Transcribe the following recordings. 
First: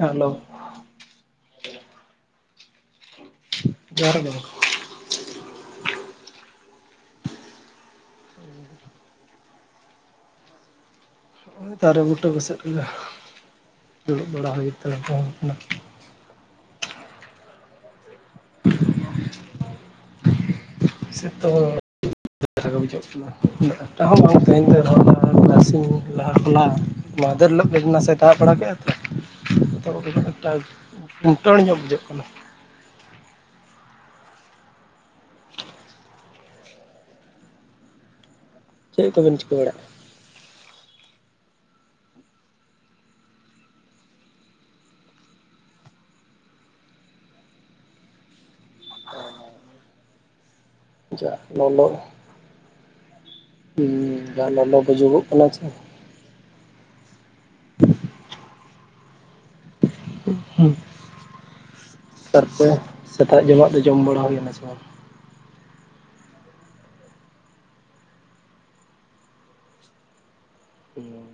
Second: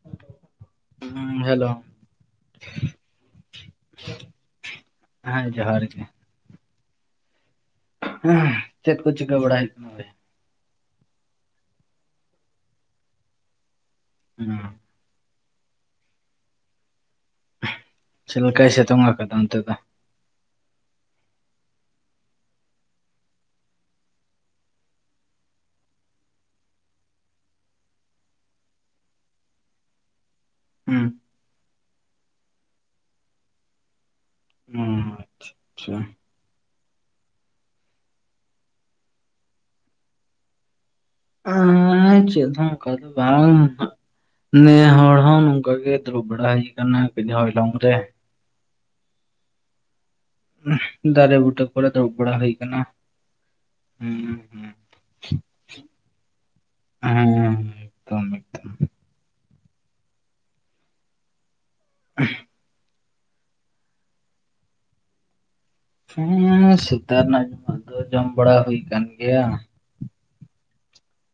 Hello ᱩ hello ᱡᱚᱦᱟᱨ ᱜᱮ ᱦᱮᱸ ᱡᱚᱦᱟᱨ ᱜᱮ ᱦᱩᱸ ᱪᱮᱫ ᱠᱚ ᱪᱤᱠᱟᱹ ᱵᱟᱲᱟᱭ ᱠᱟᱱᱟ ᱳᱭ ᱜᱚᱭ ᱛᱟᱨᱮ ᱵᱩᱴᱟᱹ ᱠᱚ ᱥᱮᱫ ᱜᱮ ᱫᱩᱲᱩᱵ ᱵᱟᱲᱟ ᱦᱩᱸ ᱦᱩᱭ ᱛᱟᱨ ᱚᱱᱟ ᱪᱮᱫᱠᱟᱭ ᱥᱤᱛᱩᱝ ᱟᱠᱟᱫᱟ ᱚᱱᱛᱮ ᱫᱚ ᱥᱮ ᱛᱚᱝ ᱵᱩᱡᱷᱟᱹᱜ ᱠᱟᱱᱟ ᱩᱱᱟᱹᱜᱴᱟ ᱦᱚᱸ ᱵᱟᱝ ᱛᱟᱦᱮᱱ ᱛᱮᱥᱤᱧ ᱞᱟᱦᱟ ᱠᱷᱚᱱᱟᱜ ᱢᱟᱦᱫᱮᱨ ᱦᱤᱞᱳᱜ ᱱᱟᱥᱮ ᱫᱟᱜ ᱵᱟᱲᱟ ᱠᱮᱫᱼᱟ ᱛᱚ ᱮᱠᱴᱟ ᱦᱩᱸ ᱠᱷᱩᱱᱴᱟᱹᱟᱹᱲ ᱧᱚᱜ ᱵᱩᱡᱷᱟᱹᱜ ᱠᱟᱱᱟ [unintelligible] ᱪᱮᱫ ᱠᱚᱵᱮᱱ ᱪᱤᱠᱟᱹ ᱵᱟᱲᱟᱜᱼᱟ ᱦᱮ ᱪᱮᱫ ᱦᱚᱸ ᱚᱱᱠᱟᱫᱚ ᱵᱟᱝ ᱦᱟᱜᱸ ᱱ ᱦᱚᱲ ᱦᱚᱸ ᱱᱚᱝᱠᱟ ᱜᱮ ᱫᱨᱩᱵ ᱵᱟᱲᱟ ᱦᱳᱭ ᱠᱟᱱᱟ ᱯᱤᱰᱟᱹ ᱦᱭ ᱞᱟᱝ ᱨᱮ ᱡᱟ ᱫᱟᱨᱮ ᱵᱩᱴᱟᱹ ᱠᱚᱨᱮ ᱫᱨᱩᱵ ᱵᱟᱲᱟ ᱦᱩᱭ ᱠᱟᱱᱟ ᱦᱸ ᱡᱟ ᱞᱚᱞᱚ ᱜᱩᱡᱩᱜᱚᱜ ᱠᱟᱱᱟ ᱪᱮ ᱦᱮᱸ ᱦᱮᱸ ᱮᱠᱫᱚᱢ ᱮᱠᱫᱚᱢ ᱦ ᱛᱮ ᱥᱮᱛᱟᱜ ᱡᱚᱢᱟᱜ ᱫᱚ ᱡᱚᱢ ᱵᱟᱲᱟ ᱦᱩᱭᱱᱟ ᱥᱮ ᱵᱟᱝ ᱦᱮᱸ ᱥᱮᱛᱟ ᱨᱮᱱᱟᱜ ᱡᱚᱢᱟᱜ ᱫᱚ ᱡᱚᱢ ᱵᱟᱲᱟ ᱦᱩᱭ ᱠᱟᱱ ᱜᱮᱭᱟ ᱦᱮᱸ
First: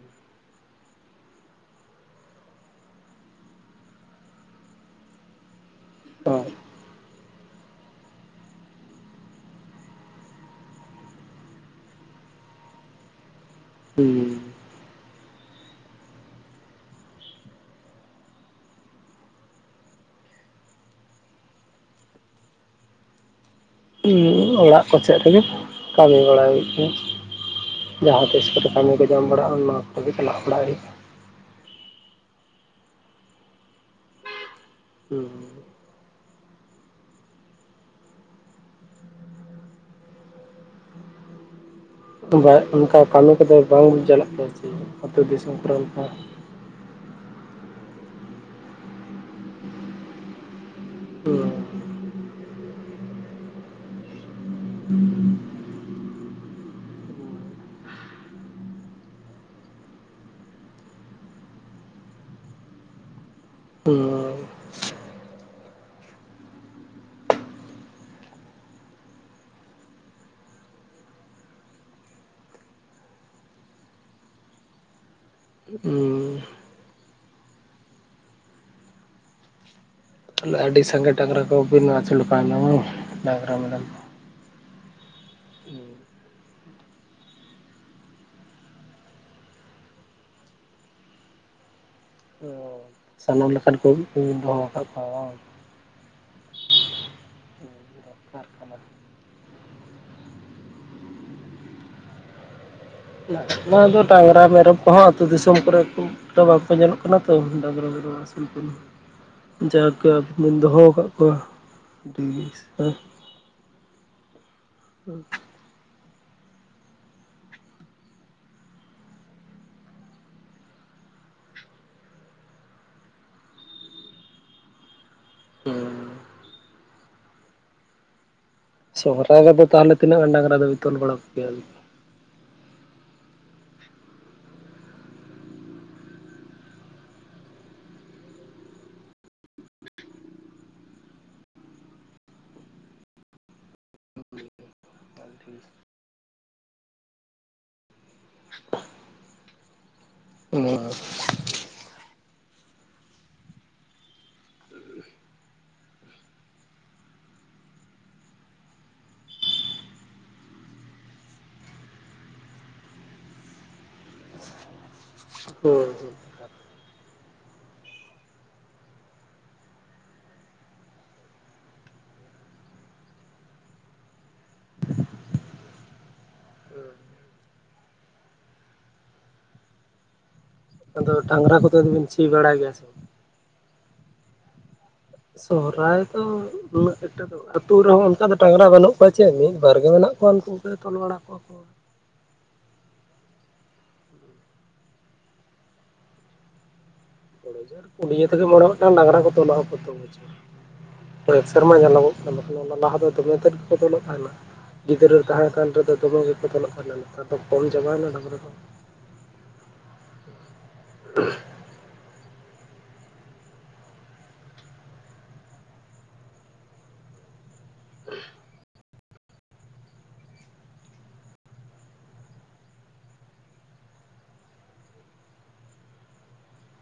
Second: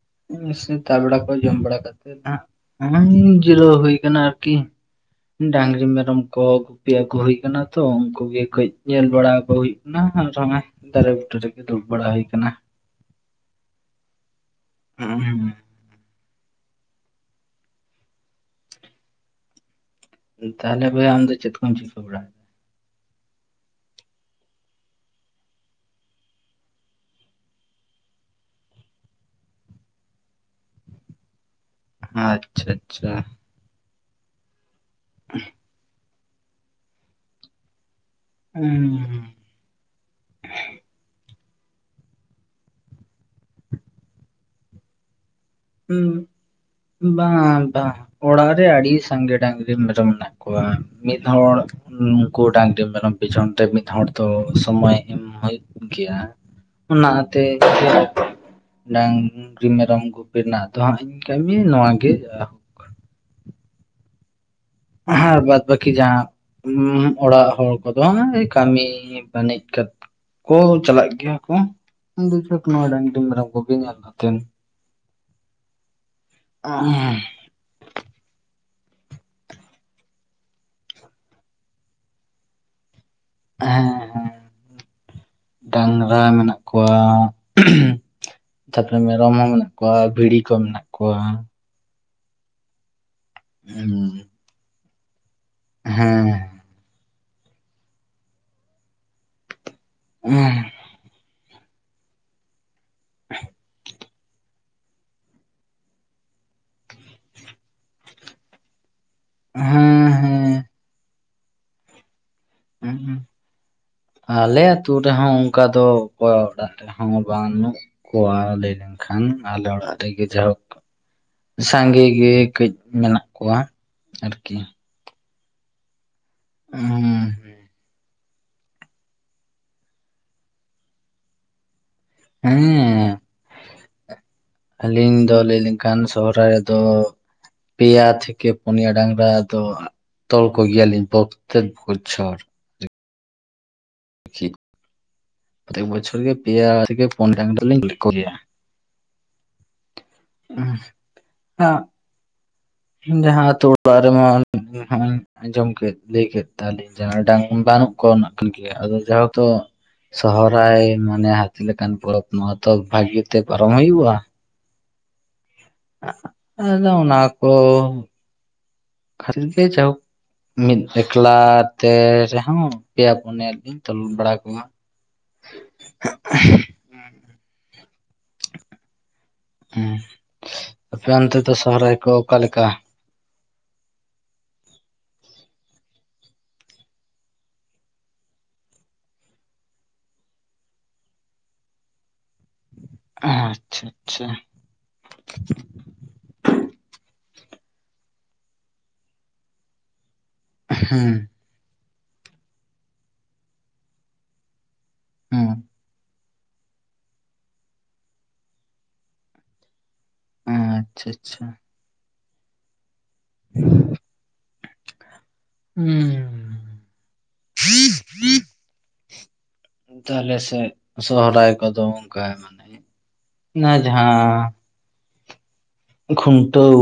ᱥᱮ ᱛᱟᱜ ᱵᱮᱲᱟ ᱠᱚ ᱡᱚᱢ ᱵᱟᱲᱟ ᱠᱟᱛᱮᱮᱫ ᱦᱟᱸᱜ ᱦ ᱡᱤᱨᱟᱹᱣ ᱦᱩᱭ ᱟᱠᱟᱱᱟ ᱟᱨᱠᱤ ᱰᱟᱝᱨᱤ ᱢᱮᱨᱚᱢ ᱠᱚ ᱵᱟᱝ ᱜᱯᱤᱭᱟ ᱟᱠᱚᱩᱭ ᱛᱚ ᱩᱱᱠᱩ ᱜᱮ ᱠᱟᱹᱡ ᱧᱮᱞ ᱵᱟᱲᱟᱠᱚ ᱦᱩᱭᱩᱜ ᱠᱟᱱᱟ ᱟᱨᱚᱸᱼᱚᱭ ᱫᱟᱨᱮ ᱵᱩᱴᱟᱹ ᱨᱮᱜᱮ ᱫᱩᱲᱩᱵ ᱵᱟᱲᱟ ᱦᱩᱭ ᱟᱠᱟᱱᱟ ᱦ ᱦᱩᱸ ᱦᱮᱸ ᱛᱟᱦᱚᱞᱮ ᱵᱟᱹᱭ ᱟᱢ ᱫᱚ ᱪᱮᱫ ᱠᱚᱢ ᱪᱤᱠᱟᱹ ᱵᱟᱲᱟᱭᱟ ᱚᱲᱟᱜ ᱠᱚᱥᱮᱫ ᱨᱮᱜᱮ ᱠᱟᱹᱢᱤ ᱵᱟᱲᱟᱟᱭ ᱦᱩᱭᱩᱜ ᱠᱟᱱ ᱡᱟᱦᱟᱸ ᱛᱤᱥ ᱠᱚᱛᱮ ᱠᱟᱹᱢᱤ ᱠᱚ ᱡᱟᱢ ᱵᱟᱲᱟᱜᱼᱟ ᱚᱱᱟ ᱠᱚᱛᱮᱜᱮ ᱪᱟᱞᱟᱣ ᱵᱟᱲᱟᱜ ᱦᱩᱭᱩᱜᱼᱟ ᱟᱪᱪᱷᱟ ᱟᱪᱪᱷᱟ ᱦᱩᱸ ᱦᱩᱸ ᱚᱱᱠᱟ ᱠᱟᱹᱢᱤ ᱠᱚᱫᱚ ᱵᱟᱝ ᱪᱟᱞᱟᱜ ᱠᱟᱱᱟ ᱥᱮ ᱦᱩᱸ ᱵᱟᱝ ᱵᱟᱝ ᱚᱲᱟᱜ ᱨᱮ ᱟᱹᱰᱤ ᱥᱟᱸᱜᱮ ᱰᱟᱝᱨᱤ ᱢᱮᱨᱚᱢ ᱢᱮᱱᱟᱜ ᱠᱚᱣᱟ ᱢᱤᱫᱦᱚᱲ ᱦᱩᱸ ᱩᱱᱠᱩ ᱰᱟᱝᱨᱤ ᱢᱮᱨᱚᱢ ᱯᱤᱪᱷᱚᱱ ᱛᱮ ᱢᱤᱫ ᱦᱚᱲ ᱫᱚ ᱥᱚᱢᱚᱭ ᱮᱢ ᱦᱩᱭᱩᱜ ᱜᱮᱭᱟ ᱚᱱᱟᱛᱮ ᱰᱟᱝᱨᱤ ᱢᱮᱨᱚᱢ ᱜ ᱨᱮᱱᱟᱜ ᱫᱚ ᱦᱟᱸᱜ ᱤᱧ ᱠᱟᱹᱢᱤ ᱱᱚᱣᱟ ᱜᱮ ᱦᱩᱸ ᱦᱮ ᱵᱟᱫ ᱵᱟᱠᱤ ᱡᱟᱦᱟᱸ ᱚᱲᱟᱜ ᱦᱚᱲ ᱠᱚᱫᱚ ᱠᱟᱹᱢᱤ ᱵᱟᱹᱱᱤᱡ ᱠᱚ ᱪᱟᱞᱟᱜ ᱜᱮᱭᱟ ᱠᱚ [unintelligible] ᱰᱟᱝᱨᱤ ᱢᱮᱨᱚᱢ ᱠᱚᱜᱮ ᱧᱮᱞ ᱠᱟᱛᱮᱫ ᱦᱩᱸ [unintelligible] ᱟᱹᱰᱤ ᱥᱟᱸᱜᱮ ᱰᱟᱝᱨᱟ ᱠᱚ ᱵᱤᱱ ᱟᱹᱥᱩᱞ ᱠᱚ ᱟᱢ ᱦᱮᱸ ᱰᱟᱝᱨᱟ ᱢᱮᱱᱟᱜ ᱠᱚᱣᱟ ᱛᱟᱯᱚᱨᱮ ᱢᱮᱨᱚᱢ ᱦᱚᱸ ᱢᱮᱱᱟᱜ ᱠᱚᱣᱟ ᱵᱷᱤᱲᱤ ᱠᱚ ᱢᱮᱱᱟᱜ ᱠᱚᱣᱟ ᱠᱚ ᱥᱟᱱᱟᱢ ᱞᱮᱠᱟᱱ ᱠᱚ ᱦᱮᱸ ᱫᱚᱦᱚ ᱟᱠᱟᱫ ᱠᱚᱣᱟ ᱵᱟᱝ ᱦᱮᱸ ᱵᱟᱝ ᱫᱚᱨᱠᱟᱨ ᱠᱟᱱᱟ [unintelligible] ᱱᱚᱣᱟ ᱫᱚ ᱰᱟᱝᱨᱟ ᱢᱮᱨᱚᱢ ᱠᱚᱦᱚᱸ ᱟᱹᱛᱩ ᱫᱤᱥᱚᱢ ᱠᱚᱨᱮ ᱠᱚ ᱵᱟᱝᱠᱚ ᱧᱮᱞᱚᱜ ᱠᱟᱱᱟ ᱛᱚ ᱰᱟᱝᱨᱟ ᱢᱮᱨᱚᱢ ᱟᱹᱥᱩᱞ ᱠᱚ ᱦᱮᱸ ᱡᱟᱜᱮ ᱟᱵᱤᱱ ᱵᱚᱱ ᱫᱚᱦᱚ ᱟᱠᱟᱟᱜ ᱠᱚᱣᱟ ᱦᱮᱸ ᱟᱞᱮ ᱟᱛᱳ ᱨᱮᱦᱚ ᱚᱱᱠᱟ ᱫᱚ ᱚᱠᱚᱭ ᱚᱲᱟᱜ ᱨᱮᱦᱚᱸ ᱵᱟᱹᱱᱩᱜ ᱠᱚᱣᱟ ᱞᱟᱹᱭ ᱞᱮᱱᱠᱷᱟᱱ ᱟᱞᱮ ᱚᱲᱟᱜ ᱨᱮᱜᱮ ᱡᱟᱭᱦᱳᱠ ᱥᱟᱸᱜᱮ ᱜᱮ ᱠᱟᱹᱡ ᱢᱮᱱᱟᱜ ᱠᱚᱣᱟ ᱟᱨᱠᱤ ᱦᱮ [unintelligible] ᱥᱚᱦᱨᱟᱭ ᱨᱮᱫᱚ ᱛᱟᱦᱚᱞᱮ ᱛᱤᱱᱟᱹᱜ ᱜᱟᱱ ᱰᱟᱝᱨᱟ ᱫᱚᱭ ᱛᱚᱞ ᱵᱟᱲᱟ ᱠᱚᱜᱮᱭᱟ ᱟᱨᱠᱤ ᱦᱮᱸ ᱟᱹᱞᱤᱧ ᱫᱚ ᱞᱟᱹᱭ ᱞᱮᱱᱠᱷᱟᱱ ᱥᱚᱦᱨᱟᱭ ᱨᱮᱫᱚ ᱯᱮᱭᱟ ᱛᱷᱮ ᱯᱚᱱᱤᱭᱟ ᱰᱟᱝᱨᱟ ᱫᱚ ᱛᱚᱞ ᱠᱚᱜᱮ ᱟᱞᱤᱧ ᱯᱨᱚᱛᱮᱠ ᱵᱚᱪᱷᱳᱨ ᱯᱨᱚᱛᱮᱠ ᱵᱚᱪᱷᱚᱨ ᱜᱮ ᱯᱮᱭᱟ ᱛᱷᱮᱠᱮ ᱯᱳᱱᱭᱟ ᱞᱤᱧ ᱛᱚᱞ ᱠᱚᱜᱮᱭᱟ [unintelligible] [unintelligible] ᱡᱟᱦᱟ ᱚᱛᱳ ᱚᱲᱟᱜ ᱨᱮᱢᱟᱢ ᱟᱸᱡᱚᱢ ᱠᱮᱫ ᱞᱟᱹᱭ ᱠᱮᱫ ᱛᱟᱞᱤᱧ ᱡᱟᱦᱟᱸ ᱰᱟᱝ ᱵᱟᱹᱱᱩᱜ ᱠᱚ ᱠᱚᱱᱟᱜ ᱠᱟᱱ ᱜᱮᱭᱟ ᱟᱫᱚ ᱡᱟᱦᱟ ᱦᱚᱛᱚ ᱥᱚᱦᱨᱟᱭ ᱢᱟᱱᱮ ᱦᱟᱹᱛᱤ ᱞᱮᱠᱟᱱ ᱯᱚᱨᱚᱵᱽ ᱱᱚᱣᱟ ᱫᱚ ᱵᱷᱟᱹᱜᱤᱛᱮ ᱯᱟᱨᱚᱢ ᱦᱩᱭᱩᱜᱼᱟ ᱦᱳᱭ ᱦᱳᱭ ᱟᱫᱚ ᱚᱱᱟᱠᱚ ᱠᱷᱟᱹᱞᱤ ᱜᱮ ᱡᱟᱣ ᱢᱤᱫ ᱮᱠᱞᱟ ᱛᱮ ᱨᱮᱦᱚᱸ ᱯᱮᱭᱟ ᱯᱩᱱᱭᱟ ᱞᱤᱧ ᱛᱚᱞ ᱵᱟᱲᱟ ᱠᱚᱣᱟ [unintelligible] ᱦᱩᱸ ᱟᱯᱮ ᱟᱫᱚ ᱚᱱᱛᱮ ᱫᱚ ᱰᱟᱝᱨᱟ ᱠᱚᱫᱚ ᱥᱚᱦᱨᱟᱭ ᱵᱤᱱ ᱠᱚ ᱥᱤ ᱵᱟᱲᱟᱭ ᱚᱠᱟᱞᱮᱠᱟ ᱜᱮᱭᱟ ᱥᱮ ᱵᱟᱝ? ᱥᱚᱦᱨᱟᱭ ᱫᱚ ᱩᱱᱟᱹᱜ ᱚᱠᱴᱟ ᱫᱚ ᱟᱹᱛᱩ ᱨᱮᱦᱚᱸ ᱚᱱᱠᱟ ᱫᱚ ᱰᱟᱝᱨᱟ ᱵᱟᱹᱱᱩᱜ ᱠᱚᱣᱟ ᱪᱮᱫ ᱢᱤᱫᱵᱟᱨ ᱜᱮ ᱢᱮᱱᱟᱜ ᱠᱚᱣᱟ ᱩᱱᱠᱩᱜᱮ ᱛᱚᱞ ᱵᱟᱲᱟ ᱠᱚᱣᱟ ᱠᱚ [inaudible] ᱟᱪᱪᱷᱟ ᱟᱪᱪᱷᱟ ᱯᱩᱱᱭᱟᱹ ᱛᱮᱜᱮ ᱢᱚᱬᱮ ᱜᱚᱴᱟᱝ ᱰᱟᱝᱨᱟ ᱠᱚ ᱛᱚᱞᱚᱜ ᱟᱠᱚ ᱛᱚ ᱯᱨᱚᱛᱮᱠ ᱦᱮᱸ ᱵᱚᱪᱷᱚᱨ ᱥᱮᱨᱢᱟ ᱧᱮᱞᱚᱜᱼᱟ ᱚᱱᱟ ᱞᱟᱦᱟ ᱫᱚᱢᱮ ᱛᱮᱫ ᱜᱮ ᱵᱚᱫᱚᱞᱚᱜ ᱛᱟᱦᱮᱱᱟ ᱜᱤᱫᱽᱨᱟᱹ ᱛᱟᱦᱮᱸ ᱦᱮᱸ ᱠᱟᱱ ᱨᱮᱫᱚ ᱫᱚᱢᱮ ᱱᱮᱛᱟᱨ ᱫᱚ ᱠᱚᱢ ᱪᱟᱵᱟᱭᱮᱱᱟ ᱰᱟᱝᱨᱟ ᱦᱚᱸ ᱚ ᱟᱪᱪᱷᱟ ᱟᱪᱪᱷᱟ [inaudible] ᱛᱟᱦᱞᱮ ᱥᱮ ᱥᱚᱦᱨᱟᱭ ᱠᱚᱫᱚ ᱚᱱᱠᱟᱭ ᱢᱟᱱᱮ ᱱᱚᱟ ᱡᱟᱦᱟ ᱠᱷᱩᱱᱴᱟᱹᱣ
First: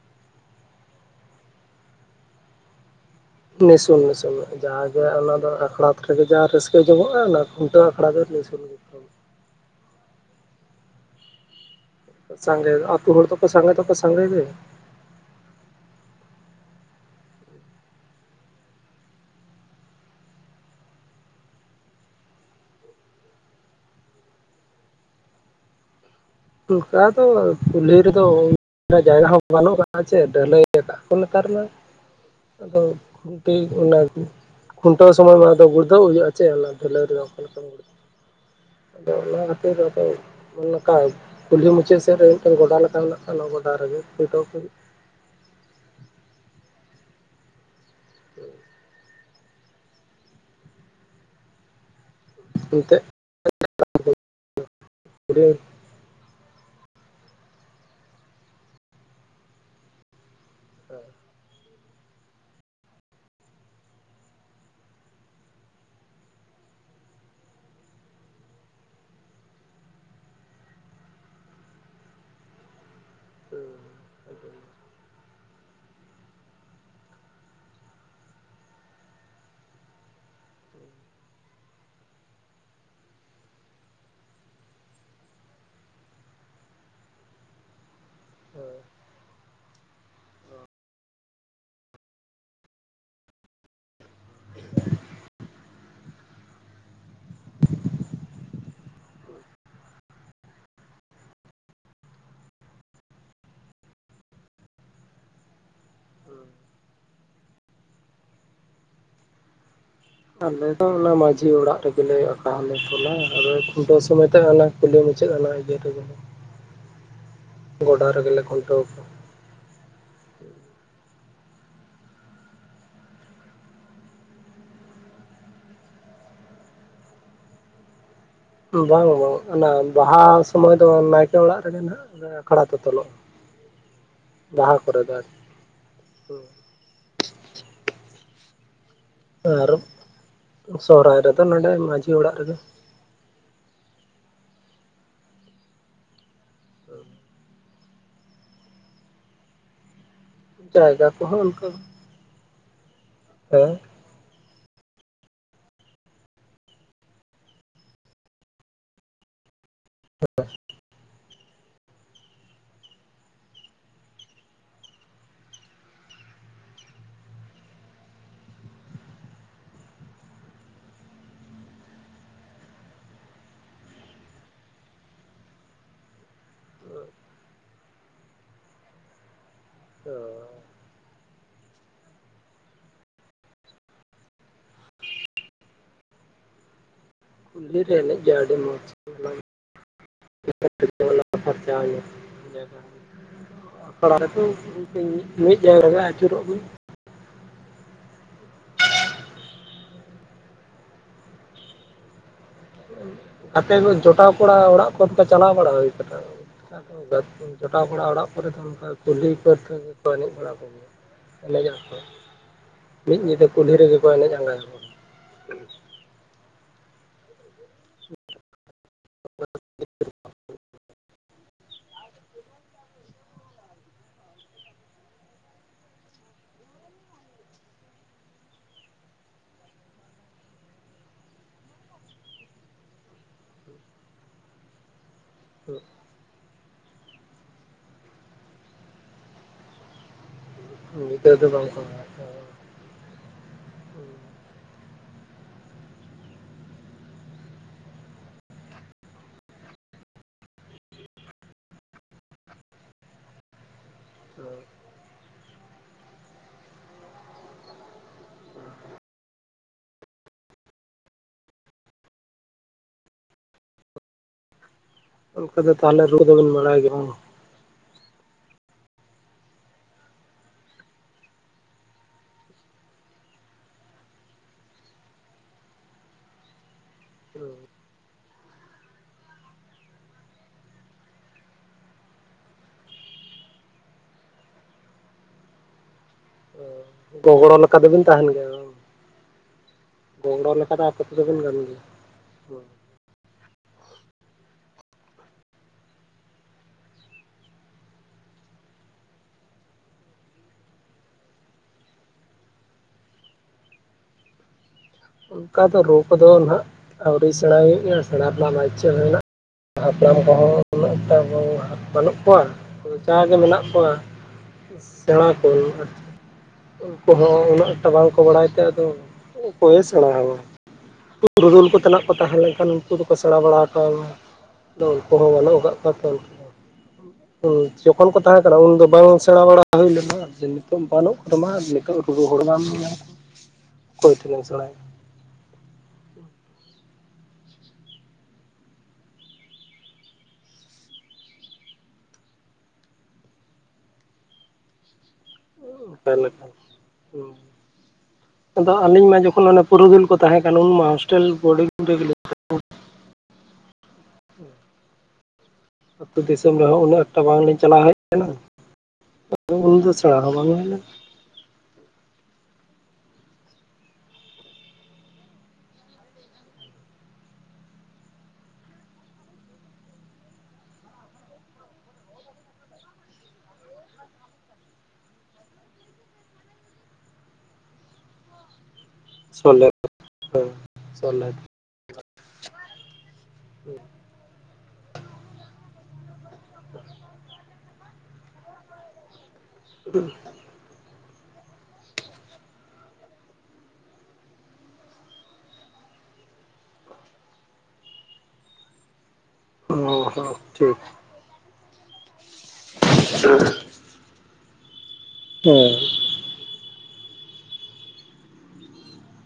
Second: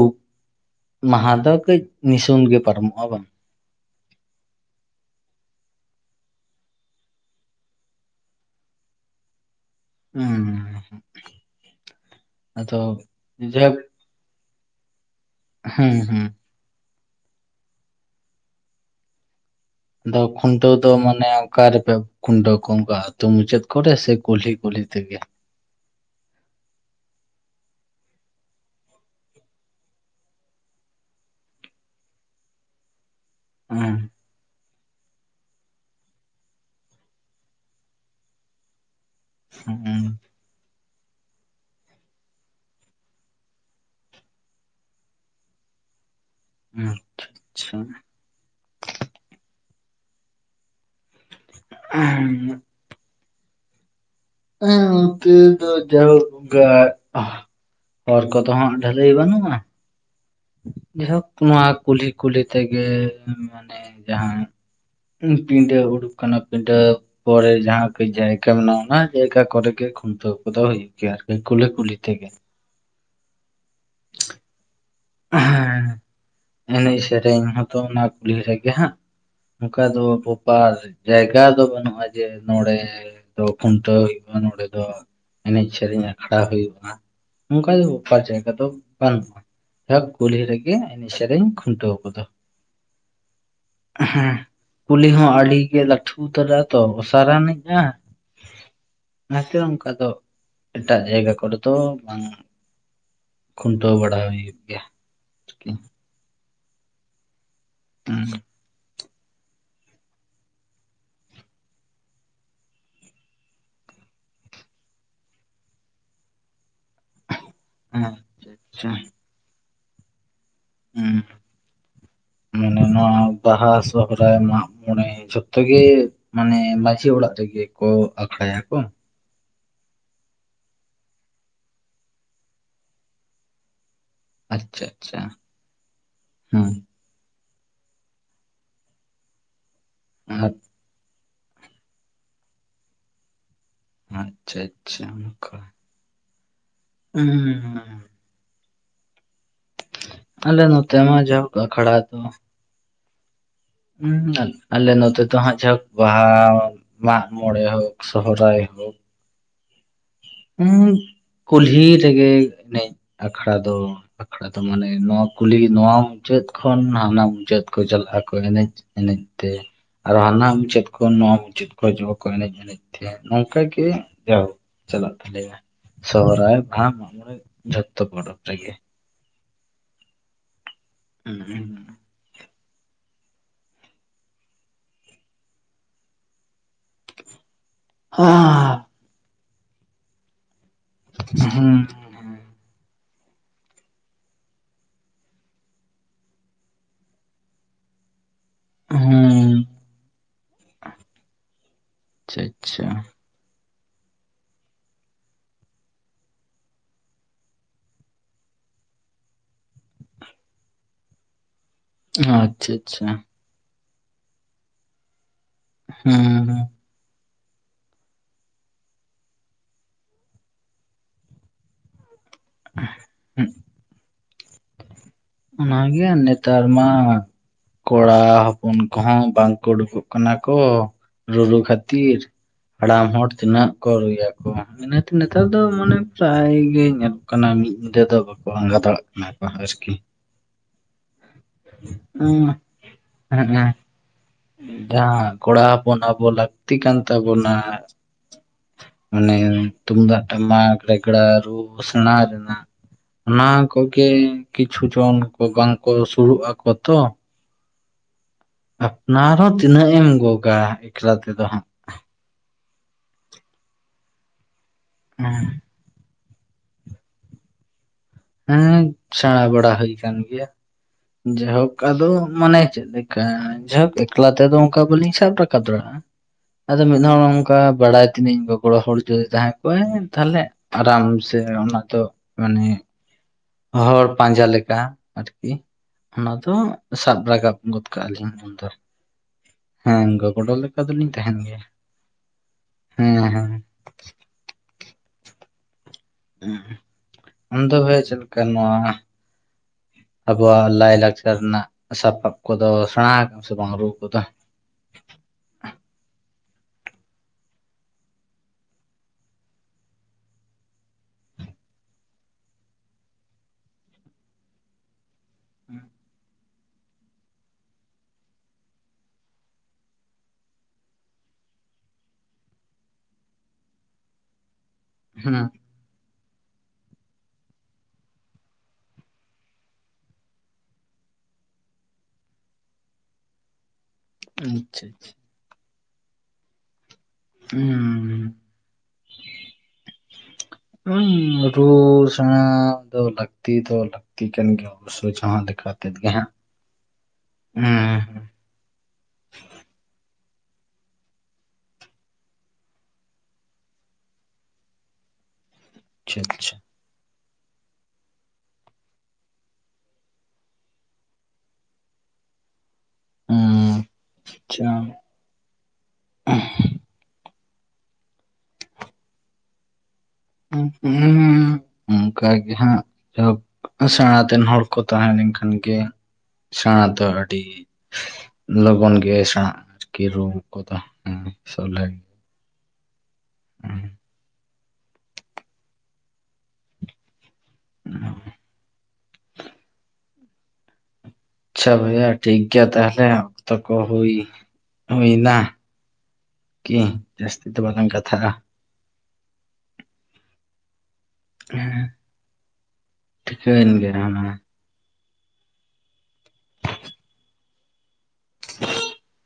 ᱢᱟᱦᱟ ᱫᱚ ᱠᱟᱹᱡ ᱱᱩᱥᱟᱹᱱ ᱜᱮ ᱯᱟᱨᱚᱢᱚᱜᱼᱟ ᱵᱟᱝ ᱱᱤᱥᱩᱱ ᱱᱤᱥᱩᱱ ᱡᱟᱦᱟ ᱜᱮ ᱚᱱᱟ ᱫᱚ ᱟᱠᱷᱲᱟ ᱨᱮᱜᱮ ᱡᱟᱦᱟᱸ ᱨᱟᱹᱥᱠᱟᱹ ᱡᱚᱢᱚᱜᱼᱟ ᱚᱱᱟ ᱠᱷᱩᱱᱴᱟᱹᱣ ᱟᱠᱷᱲᱟ ᱫᱚ ᱱᱤᱥᱩᱱ ᱜᱮ [unintelligible] ᱥᱟᱜᱮ ᱟᱫᱚ ᱚᱹᱛᱳ ᱦᱚᱲ ᱫᱚᱠᱚ ᱥᱟᱜᱮ ᱫᱚᱠᱚ ᱥᱟᱜᱮ ᱜᱮ ᱦᱩ ᱦᱩ ᱫᱚ ᱠᱷᱩᱱᱴᱟᱹᱣ ᱫᱚ ᱢᱟᱱᱮ ᱚᱠᱟ ᱨᱮᱯᱮ ᱠᱷᱩᱱᱹᱴᱟᱶ ᱠᱚᱶᱟ ᱚᱱᱠᱟ ᱟᱹᱛᱳ ᱢᱩᱪᱟᱹᱫ ᱠᱚᱨᱮ ᱥᱮ ᱠᱩᱞᱦᱤ ᱠᱚᱨᱮ [inaudible] ᱛᱮᱜᱮ ᱚᱱᱟᱠᱟ ᱫᱚ ᱠᱩᱞᱦᱤ ᱨᱮᱫᱚ ᱡᱟᱭᱹᱜᱟ ᱦᱚᱸ ᱵᱟᱱᱹᱩᱜ ᱠᱟᱱᱟ ᱪᱮ ᱰᱷᱟᱹᱞᱟᱹᱭ ᱟᱠᱟᱜ ᱟᱠᱚ ᱱᱮᱛᱟᱨ ᱫᱚ ᱦᱩᱸ [inaudible] ᱠᱷᱩᱱᱴᱟᱹᱣ ᱥᱚᱢᱚᱭ ᱢᱟᱫᱚ ᱜᱩᱲᱹᱫᱷᱟᱶ ᱦᱩᱭᱩᱜᱼᱟ ᱪᱮ ᱚᱱᱟ ᱰᱷᱟᱹᱞᱟᱹᱭ ᱨᱮᱫᱚ ᱚᱠᱟ ᱞᱮᱠᱟᱢ [inaudible] [inaudible] ᱚᱱᱟ ᱠᱷᱟᱹᱛᱤᱨ ᱦᱩᱸ ᱟᱫᱚ [inaudible] ᱠᱩᱞᱦᱤ ᱢᱩᱪᱟᱹᱫ ᱥᱮᱫ ᱨᱮ ᱢᱤᱫᱴᱮᱱ ᱜᱚᱰᱟ ᱞᱮᱠᱟ ᱢᱮᱱᱟᱜ - ᱟ ᱚᱱᱟ ᱜᱚᱰᱟ ᱨᱮᱜᱮ [inaudible] ᱟᱪᱪᱷᱟ ᱟᱪᱪᱷᱟ [unintelligible] [unintelligible] [unintelligible] ᱮᱱᱛᱮᱫ ᱦᱮᱸ ᱚᱛᱮ ᱠᱩᱲᱤ ᱫᱚ ᱡᱟᱹᱲᱩᱲ ᱦᱚᱨ ᱠᱚᱫᱚ ᱦᱟᱸᱜ ᱰᱷᱟᱹᱞᱟᱹᱭ ᱵᱟᱹᱱᱩᱜᱼᱟ ᱡᱟᱦᱳᱠ ᱱᱚᱣᱟ ᱠᱩᱞᱦᱤ ᱠᱩᱞᱦᱤ ᱛᱮᱜᱮ ᱢᱟᱱᱮ ᱡᱟᱦᱟᱸ ᱯᱤᱰᱟᱹ ᱩᱰᱩᱠ ᱠᱟᱱᱟ ᱯᱤᱸᱰᱟᱹ ᱯᱚᱨᱮ ᱡᱟᱦᱟᱸ ᱠᱟᱡ ᱡᱟᱭᱹᱜᱟ ᱢᱮᱱᱟᱜᱼᱟ ᱚᱱᱟ ᱡᱟᱭᱹᱜᱟ ᱠᱚᱨᱮ ᱜᱮ ᱠᱷᱩᱱᱹᱛᱟᱶ ᱠᱚᱫᱚ ᱦᱩᱭᱩᱜ ᱜᱮᱭᱟ ᱟᱨᱠᱤ ᱠᱩᱞᱦᱤ ᱠᱩᱞᱦᱤ ᱛᱮᱜᱮ ᱦᱮᱸ ᱮᱱᱮᱡ ᱥᱮᱨᱮᱧ ᱦᱚᱸᱛᱚ ᱚᱱᱟ ᱠᱩᱞᱦᱤ ᱨᱮᱜᱮ ᱦᱟᱸᱜ ᱚᱱᱠᱟ ᱫᱚ ᱵᱟᱨ ᱡᱟᱭᱜᱟ ᱫᱚ ᱵᱟᱹᱱᱩᱜᱼᱟ ᱡᱮ ᱱᱚᱰᱮ ᱫᱚ ᱠᱷᱩᱱᱴᱟᱹᱣ ᱦᱩᱭᱩᱜᱼᱟ ᱱᱚᱰᱮ ᱫᱚ ᱮᱱᱮᱡ ᱥᱮᱨᱮᱧ ᱟᱠᱷᱲᱟ ᱦᱩᱭᱩᱜᱼᱟ ᱚᱱᱠᱟ ᱫᱚ ᱚᱠᱟ ᱡᱟᱭᱜᱟ ᱫᱚ ᱵᱟᱹᱱᱩᱜᱼᱟ ᱡᱟᱹᱦᱳᱠ ᱠᱩᱞᱦᱤ ᱨᱮᱜᱮ ᱮᱱᱮᱡ ᱥᱮᱨᱮᱧ ᱠᱷᱩᱱᱴᱟᱹᱣ ᱠᱚᱫᱚ ᱦᱮᱸ ᱠᱩᱞᱦᱤ ᱦᱚᱸ ᱟᱹᱰᱤᱜᱮ ᱞᱟᱹᱴᱷᱩ ᱩᱛᱟᱹᱨᱟ ᱛᱚ ᱚᱥᱟᱨᱟᱱᱤᱡᱼᱟ ᱚᱱᱟᱛᱮ ᱚᱱᱠᱟ ᱫᱚ ᱮᱴᱟᱜ ᱡᱟᱭᱜᱟ ᱠᱚᱨᱮ ᱫᱚ ᱵᱟᱝ ᱠᱷᱩᱱᱴᱟᱹᱣ ᱵᱟᱲᱟ ᱦᱩᱭᱩᱜ ᱜᱮᱭᱟ ᱦᱩ ᱟᱞᱮ ᱫᱚ ᱚᱱᱟ ᱢᱟᱺᱡᱷᱤ ᱚᱲᱟᱜ ᱨᱮᱜᱮᱞᱮ ᱟᱠᱟ [inaudible] [inaudible] ᱜᱚᱰᱟ ᱟᱪᱪᱷᱟ ᱨᱮᱜᱮᱞᱮ ᱠᱷᱩᱱᱴᱟᱹᱣ ᱟᱪᱪᱷᱟ ᱠᱚᱣᱟ ᱦᱩᱸ ᱢᱟᱱᱮ ᱱᱚᱣᱟ ᱵᱟᱦᱟ ᱥᱚᱦᱨᱟᱭ ᱢᱟᱜ ᱢᱚᱬᱮ ᱡᱷᱚᱛᱚ ᱜᱮ ᱢᱟᱱᱮ ᱢᱟᱺᱡᱷᱤ ᱚᱲᱟᱜ ᱨᱮᱜᱮ [inaudible] ᱟᱠᱷᱹᱲᱟᱭ ᱟᱠᱚ ᱵᱟᱝ ᱵᱟᱝ ᱚᱱᱟ ᱵᱟᱦᱟ ᱥᱚᱢᱚᱭ ᱫᱚ ᱱᱟᱭᱠᱮ ᱚᱲᱟᱜ ᱨᱮᱜᱮ ᱱᱟᱜ ᱟᱠᱹᱷᱲᱟ ᱫᱚ ᱛᱚᱞᱚᱜᱼᱟ ᱵᱟᱦᱟ ᱟᱪᱪᱷᱟ ᱠᱚᱨᱮ ᱫᱚ ᱟᱪᱪᱷᱟ ᱟᱨᱠᱤ [inaudible] ᱦᱮᱸ ᱟᱨ ᱟᱨ ᱚ ᱥᱚᱦᱹᱨᱟᱭ ᱨᱮᱫᱚ ᱱᱚᱰᱮ ᱢᱟᱹᱡᱷᱤ ᱚᱲᱟᱜ ᱨᱮᱜᱮ ᱟᱪᱪᱷᱟ ᱟᱪᱪᱷᱟ [inaudible] ᱦᱩ ᱦᱩ ᱦᱩ ᱟᱞᱮ ᱱᱚᱛᱮ ᱡᱟᱭᱜᱟ ᱢᱟ ᱠᱚᱦᱚᱸ ᱡᱟᱹᱦᱳᱠ ᱚᱱᱠᱟ ᱟᱠᱹᱷᱲᱟ ᱫᱚ ᱦᱮᱸ [inaudible] ᱟᱞᱮ ᱱᱚᱛᱮ ᱫᱚ ᱦᱟᱸᱜ ᱡᱟᱦᱳᱠ ᱵᱟᱦᱟ ᱢᱟᱜ ᱢᱚᱬᱮ ᱦᱳᱠ ᱥᱚᱦᱨᱟᱭ ᱦᱳᱠ [inaudible] ᱠᱩᱞᱹᱦᱤ ᱨᱮᱜᱮ ᱮᱱᱮᱡ ᱟᱠᱷᱲᱟ ᱫᱚ ᱟᱠᱷᱹᱲᱟ ᱫᱚ ᱢᱟᱱᱮ ᱱᱚᱣᱟ ᱠᱩᱞᱦᱤ ᱱᱚᱣᱟ ᱢᱩᱪᱟᱹᱫ ᱢᱩᱪᱟᱹᱫ ᱠᱷᱚᱱ ᱦᱟᱱᱟ ᱢᱩᱪᱟᱹᱫ ᱠᱚ ᱪᱟᱞᱟᱜ ᱟᱠᱚ ᱮᱱᱮᱡ ᱮᱱᱮᱡ ᱛᱮ ᱟᱨᱚ ᱦᱟᱱᱟ ᱢᱩᱪᱟᱹᱫ ᱠᱷᱚᱱ ᱱᱚᱣᱟ ᱢᱩᱪᱟᱹᱫ ᱠᱚ ᱦᱤᱡᱩᱜ ᱠᱚ ᱮᱱᱮᱡ ᱮᱱᱮᱡ ᱛᱮ ᱱᱚᱝᱠᱟ ᱜᱮ ᱡᱟᱦᱳᱠ ᱪᱟᱞᱟᱜ ᱛᱟᱞᱮᱭᱟ ᱥᱚᱦᱚᱨᱟᱭ ᱵᱟ ᱢᱟᱜ ᱢᱚᱬᱮ ᱡᱷᱚᱛᱚ ᱯᱚᱨᱚᱵᱽ ᱨᱮᱜᱮ ᱚ [unintelligible] ᱠᱩᱞᱹᱦᱤ ᱨᱮ ᱮᱱᱮᱡ ᱡᱚ ᱟᱹᱰᱤ ᱢᱚᱡᱽ [inaudible] [unintelligible] ᱟᱠᱷᱲᱟ ᱨᱮᱫᱚ ᱢᱤᱫ ᱡᱟᱭᱜᱟ ᱨᱮᱜᱮ ᱟᱹᱪᱩᱨᱚᱜ ᱵᱤᱱ ᱦᱮᱸ ᱟᱪᱪᱷᱟ ᱟᱪᱪᱷᱟ ᱟᱯᱮ ᱠᱚ ᱡᱚᱴᱟᱣ ᱠᱚᱲᱟ ᱚᱲᱟᱜ ᱠᱷᱚᱱ ᱯᱮ ᱪᱟᱞᱟᱣ ᱵᱟᱲᱟ ᱦᱩᱭ ᱟᱠᱟᱱᱟ ᱡᱚᱴᱟᱣ ᱵᱟᱲᱟ ᱚᱲᱟᱜ ᱠᱚᱨᱮ ᱫᱚ ᱚᱱᱠᱟ ᱠᱩᱞᱦᱤ ᱠᱚᱨᱮ ᱜᱮᱠᱚ ᱮᱱᱮᱡ ᱵᱟᱲᱟ ᱠᱚᱜ ᱜᱮᱭᱟ ᱮᱱᱮᱡ ᱟᱠᱚ ᱟᱪᱪᱷᱟ ᱟᱪᱪᱷᱟ ᱢᱤᱫ ᱧᱤᱫᱟᱹ ᱠᱩᱞᱦᱤ ᱨᱮᱜᱮ ᱠᱚ ᱮᱱᱮᱡ ᱟᱸᱜᱟᱭᱟ ᱦᱮᱸ ᱦᱮᱸ [unintelligible] ᱦᱮᱸ ᱚᱱᱟᱜᱮ ᱱᱮᱛᱟᱨ ᱢᱟ ᱠᱚᱲᱟ ᱦᱚᱯᱚᱱ ᱠᱚᱦᱚᱸ ᱵᱟᱝᱠᱚ ᱩᱸᱰᱩᱠᱚᱜ ᱠᱟᱱᱟ ᱠᱚ ᱨᱩᱨᱩ ᱠᱷᱟᱹᱛᱤᱨ ᱦᱟᱲᱟᱢ ᱦᱚᱲ ᱛᱤᱱᱟᱹᱜ ᱠᱚ ᱨᱩᱭᱟᱠᱚ ᱤᱱᱟᱹᱛᱮ ᱱᱮᱛᱟᱨ ᱫᱚ ᱢᱟᱱᱮ ᱯᱨᱟᱭ ᱜᱮ ᱧᱮᱞᱚᱜ ᱠᱟᱱᱟ ᱢᱤᱫ ᱧᱤᱫᱷᱟᱹ ᱫᱚ ᱵᱟᱠᱚ ᱟᱸᱜᱟ ᱫᱟᱲᱮᱭᱟᱜ ᱠᱟᱱᱟ ᱠᱚ ᱟᱨᱠᱤ ᱜᱤᱫᱟᱹᱨ ᱫᱚ ᱵᱟᱝ ᱠᱚ ᱦᱮᱸ ᱡᱟᱦᱟᱸ ᱠᱚᱲᱟ ᱦᱚᱯᱚᱱ ᱟᱵᱚ ᱞᱟᱹᱠᱛᱤ ᱠᱟᱱ ᱛᱟᱵᱚᱱᱟ ᱢᱟᱱᱮ ᱛᱩᱢᱫᱟ ᱴᱟᱢᱟᱠ ᱨᱮᱜᱲᱟ ᱨᱩ ᱥᱮᱬᱟ ᱨᱮᱱᱟᱜ ᱚᱱᱟ ᱠᱚᱜᱮ ᱠᱤᱪᱷᱩ ᱡᱚᱱ ᱵᱟᱝ ᱠᱚ ᱥᱩᱨᱩᱜ ᱟᱠᱚ ᱛᱚ ᱟᱯᱱᱟᱨ ᱦᱚᱸ ᱛᱤᱱᱟᱹᱜ ᱮᱢ ᱜᱚᱜ-ᱟ ᱮᱠᱞᱟ ᱛᱮᱫᱚ ᱦᱟᱸᱜ ᱚᱱᱠᱟ ᱫᱚ ᱛᱟᱦᱚᱞᱮ ᱨᱩ ᱫᱚᱵᱮᱱ ᱵᱟᱲᱟᱭ ᱜᱮ ᱵᱟᱝ ᱦᱮᱸ ᱥᱮᱬᱟ ᱵᱟᱲᱟ ᱦᱩᱭ ᱠᱟᱱ ᱜᱮᱭᱟ ᱡᱟᱭᱦᱳᱠ ᱟᱫᱚ ᱢᱟᱱᱮ ᱪᱮᱫ ᱞᱮᱠᱟ ᱡᱟᱭᱦᱳᱠ ᱮᱠᱞᱟ ᱛᱮᱫᱚ ᱚᱱᱠᱟ ᱵᱟᱹᱞᱤᱧ ᱥᱟᱵ ᱨᱟᱠᱟᱵ ᱫᱟᱲᱮᱭᱟᱜ-ᱟ ᱟᱫᱚ ᱢᱤᱫ ᱦᱚᱲ ᱚᱱᱠᱟ ᱵᱟᱲᱟᱭ ᱛᱤᱱᱟᱹᱡ ᱜᱚᱲᱚ ᱦᱚᱲ ᱡᱩᱫᱤ ᱛᱟᱦᱮᱸ ᱠᱚᱜ-ᱟᱭ ᱛᱟᱦᱚᱞᱮ ᱟᱨᱟᱢ ᱥᱮ ᱚᱱᱟ ᱫᱚ ᱢᱟᱱᱮ ᱦᱚᱲ ᱯᱟᱸᱡᱟ ᱞᱮᱠᱟ ᱟᱨᱠᱤ ᱚᱱᱟ ᱫᱚ ᱥᱟᱵ ᱨᱟᱠᱟᱵ ᱜᱚᱜᱽᱲᱚ ᱞᱮᱠᱟ ᱜᱚᱫ ᱫᱚᱵᱤᱱ ᱠᱟᱜ-ᱟ ᱛᱟᱦᱮᱱ ᱞᱤᱧ ᱜᱮᱭᱟ ᱩᱱ ᱫᱚ ᱵᱟᱝ? ᱦᱮᱸ ᱜᱚᱜᱽᱲᱚ ᱜᱚᱲᱚ ᱞᱮᱠᱟ ᱫᱚ ᱟᱯᱮ ᱫᱚᱞᱤᱧ ᱛᱟᱦᱮᱱ ᱠᱚᱫᱚᱵᱤᱱ ᱜᱟᱱ ᱜᱮᱭᱟ ᱦᱮᱸ ᱦᱮᱸ ᱦᱮᱸ ᱟᱢᱫᱚ ᱦᱮᱸ ᱪᱮᱫ ᱞᱮᱠᱟ ᱱᱚᱣᱟ ᱟᱵᱚᱣᱟᱜ ᱞᱟᱭ-ᱞᱟᱠᱪᱟᱨ ᱨᱮᱱᱟᱜ ᱥᱟᱯᱟᱵ ᱠᱚᱫᱚ ᱥᱮᱬᱟ ᱟᱠᱟᱜ ᱟᱢ ᱥᱮ ᱵᱟᱝ ᱨᱩ ᱠᱚᱫᱚ [unintelligible] ᱚᱱᱠᱟ ᱫᱚ ᱨᱩ ᱠᱚᱫᱚ ᱦᱟᱸᱜ ᱟᱹᱣᱨᱤ ᱥᱮᱬᱟᱭ ᱦᱩᱭᱩᱜ-ᱟ ᱥᱮᱬᱟ ᱨᱮᱱᱟᱜ ᱢᱟ ᱤᱪᱪᱷᱟᱹ ᱢᱮᱱᱟᱜ ᱦᱟᱯᱲᱟᱢ ᱠᱚᱦᱚᱸ ᱩᱱᱟᱹᱜ ᱴᱟ ᱵᱟᱹᱱᱩᱜ ᱠᱚᱣᱟ ᱡᱟᱜᱮ ᱢᱮᱱᱟᱜ ᱠᱚᱣᱟ ᱤᱥ ᱥᱮᱬᱟ ᱠᱚ ᱩᱱᱠᱩ ᱦᱚᱸ ᱩᱱᱟᱹᱜ ᱮᱠᱴᱟ ᱵᱟᱝᱠᱚ ᱵᱟᱲᱟᱭ ᱛᱮ ᱟᱫᱚ ᱚᱠᱚᱭ ᱮ ᱥᱮᱬᱟ ᱟᱵᱚᱣᱟ ᱯᱩᱨᱩᱫᱩᱞ ᱠᱚ ᱛᱮᱱᱟᱜ ᱠᱚ ᱛᱟᱦᱮᱸ ᱞᱮᱱᱠᱷᱟᱱ ᱩᱱᱠᱩ ᱫᱚᱠᱚ ᱥᱮᱬᱟ ᱵᱟᱲᱟ ᱟᱠᱟᱣᱱᱟ ᱩᱱᱠᱩ ᱦᱚᱸ ᱦᱮᱸ ᱵᱟᱹᱱᱩᱜ ᱟᱠᱟᱫ ᱠᱚᱣᱟ ᱛᱚ [inaudible] ᱦᱮᱸ ᱡᱚᱠᱷᱚᱱ ᱠᱚ ᱛᱟᱦᱮᱸ ᱠᱟᱱᱟ ᱩᱱᱫᱚ ᱵᱟᱝ ᱥᱮᱬᱟ ᱵᱟᱲᱟ ᱦᱩᱭ ᱞᱮᱱᱟ ᱥᱮ ᱱᱤᱛᱚᱜ ᱵᱟᱹᱱᱩᱜ ᱠᱚᱢᱟ ᱱᱤᱛᱚᱜ ᱩ ᱦᱚᱲᱩ ᱵᱟᱢ ᱤᱭᱟᱹ [inaudible] ᱚᱠᱚᱭ ᱴᱷᱮᱱ ᱮᱢ ᱥᱮᱬᱟᱭᱟ ᱟᱪᱪᱷᱟ ᱦᱩᱸ ᱦᱮᱸ ᱨᱩ ᱥᱮᱬᱟ ᱫᱚ ᱞᱟᱹᱠᱛᱤ ᱫᱚ ᱞᱟᱹᱠᱛᱤ ᱠᱟᱱ ᱜᱮᱭᱟ ᱚᱵᱚ ᱞᱮᱠᱟᱛᱮᱫ ᱜᱮ ᱚᱱᱠᱟ ᱦᱟᱸᱜ ᱞᱮᱠᱟ ᱟᱫᱚ ᱟᱹᱞᱤᱧ ᱢᱟ ᱡᱚᱠᱷᱚᱱ ᱚᱱ ᱯᱩᱨᱩᱫᱩᱞ ᱠᱚ ᱛᱟᱦᱮᱸ ᱠᱟᱱ ᱩᱱᱢᱟ ᱦᱳᱥᱴᱮᱞ ᱵᱳᱰᱤᱝ ᱨᱮᱜ ᱟᱹᱛᱩ ᱟᱪᱪᱷᱟ ᱫᱤᱥᱚᱢ ᱟᱪᱪᱷᱟ ᱨᱮᱦᱚᱸ ᱩᱱᱟᱹᱜ ᱵᱟᱝᱞᱤᱧ ᱪᱟᱞᱟᱣ ᱦᱮᱡ ᱠᱟᱱᱟ ᱩᱱ ᱫᱚ ᱥᱮᱬᱟ ᱦᱚᱸ ᱵᱟᱝ ᱦᱩᱭᱱᱟ ᱦᱮᱸ ᱟᱪᱪᱷᱟ ᱦᱩᱸ ᱚᱱᱠᱟᱜ ᱜᱮ ᱦᱟᱸᱜ ᱮᱦᱚᱵ ᱥᱮᱬᱟᱛᱮᱱ ᱦᱚᱲ ᱠᱚ ᱛᱟᱦᱮᱸ ᱞᱮᱱᱠᱷᱟᱱ ᱜᱮ ᱥᱮᱬᱟ ᱫᱚ ᱟᱹᱰᱤ ᱞᱚᱜᱚᱱ ᱜᱮ ᱥᱮᱬᱟ ᱥᱚᱞᱦᱮ ᱟᱨᱠᱤ ᱨᱩᱢ ᱠᱚᱫᱚ ᱦᱮᱸ ᱥᱚᱞᱦᱮ ᱥᱚᱞᱮ ᱦᱩᱸ ᱚᱻ ᱦᱻ ᱟᱪᱪᱷᱟ ᱵᱷᱚᱭᱭᱟ ᱴᱷᱤᱠ ᱜᱮᱭᱟ ᱛᱟᱦᱞᱮ ᱚᱠᱛᱚ ᱠᱚ ᱦᱩᱭ ᱦᱩᱭ ᱮᱱᱟ ᱠᱤ ᱡᱟᱹᱥᱛᱤ ᱫᱚ ᱵᱟᱝᱞᱟᱝ ᱠᱟᱛᱷᱟᱜ ᱟ ᱚ ᱦᱚ ᱴᱷᱤᱠ ᱦᱮᱸ ᱴᱤᱠᱟᱱ ᱜᱮ ᱚᱻ ᱻ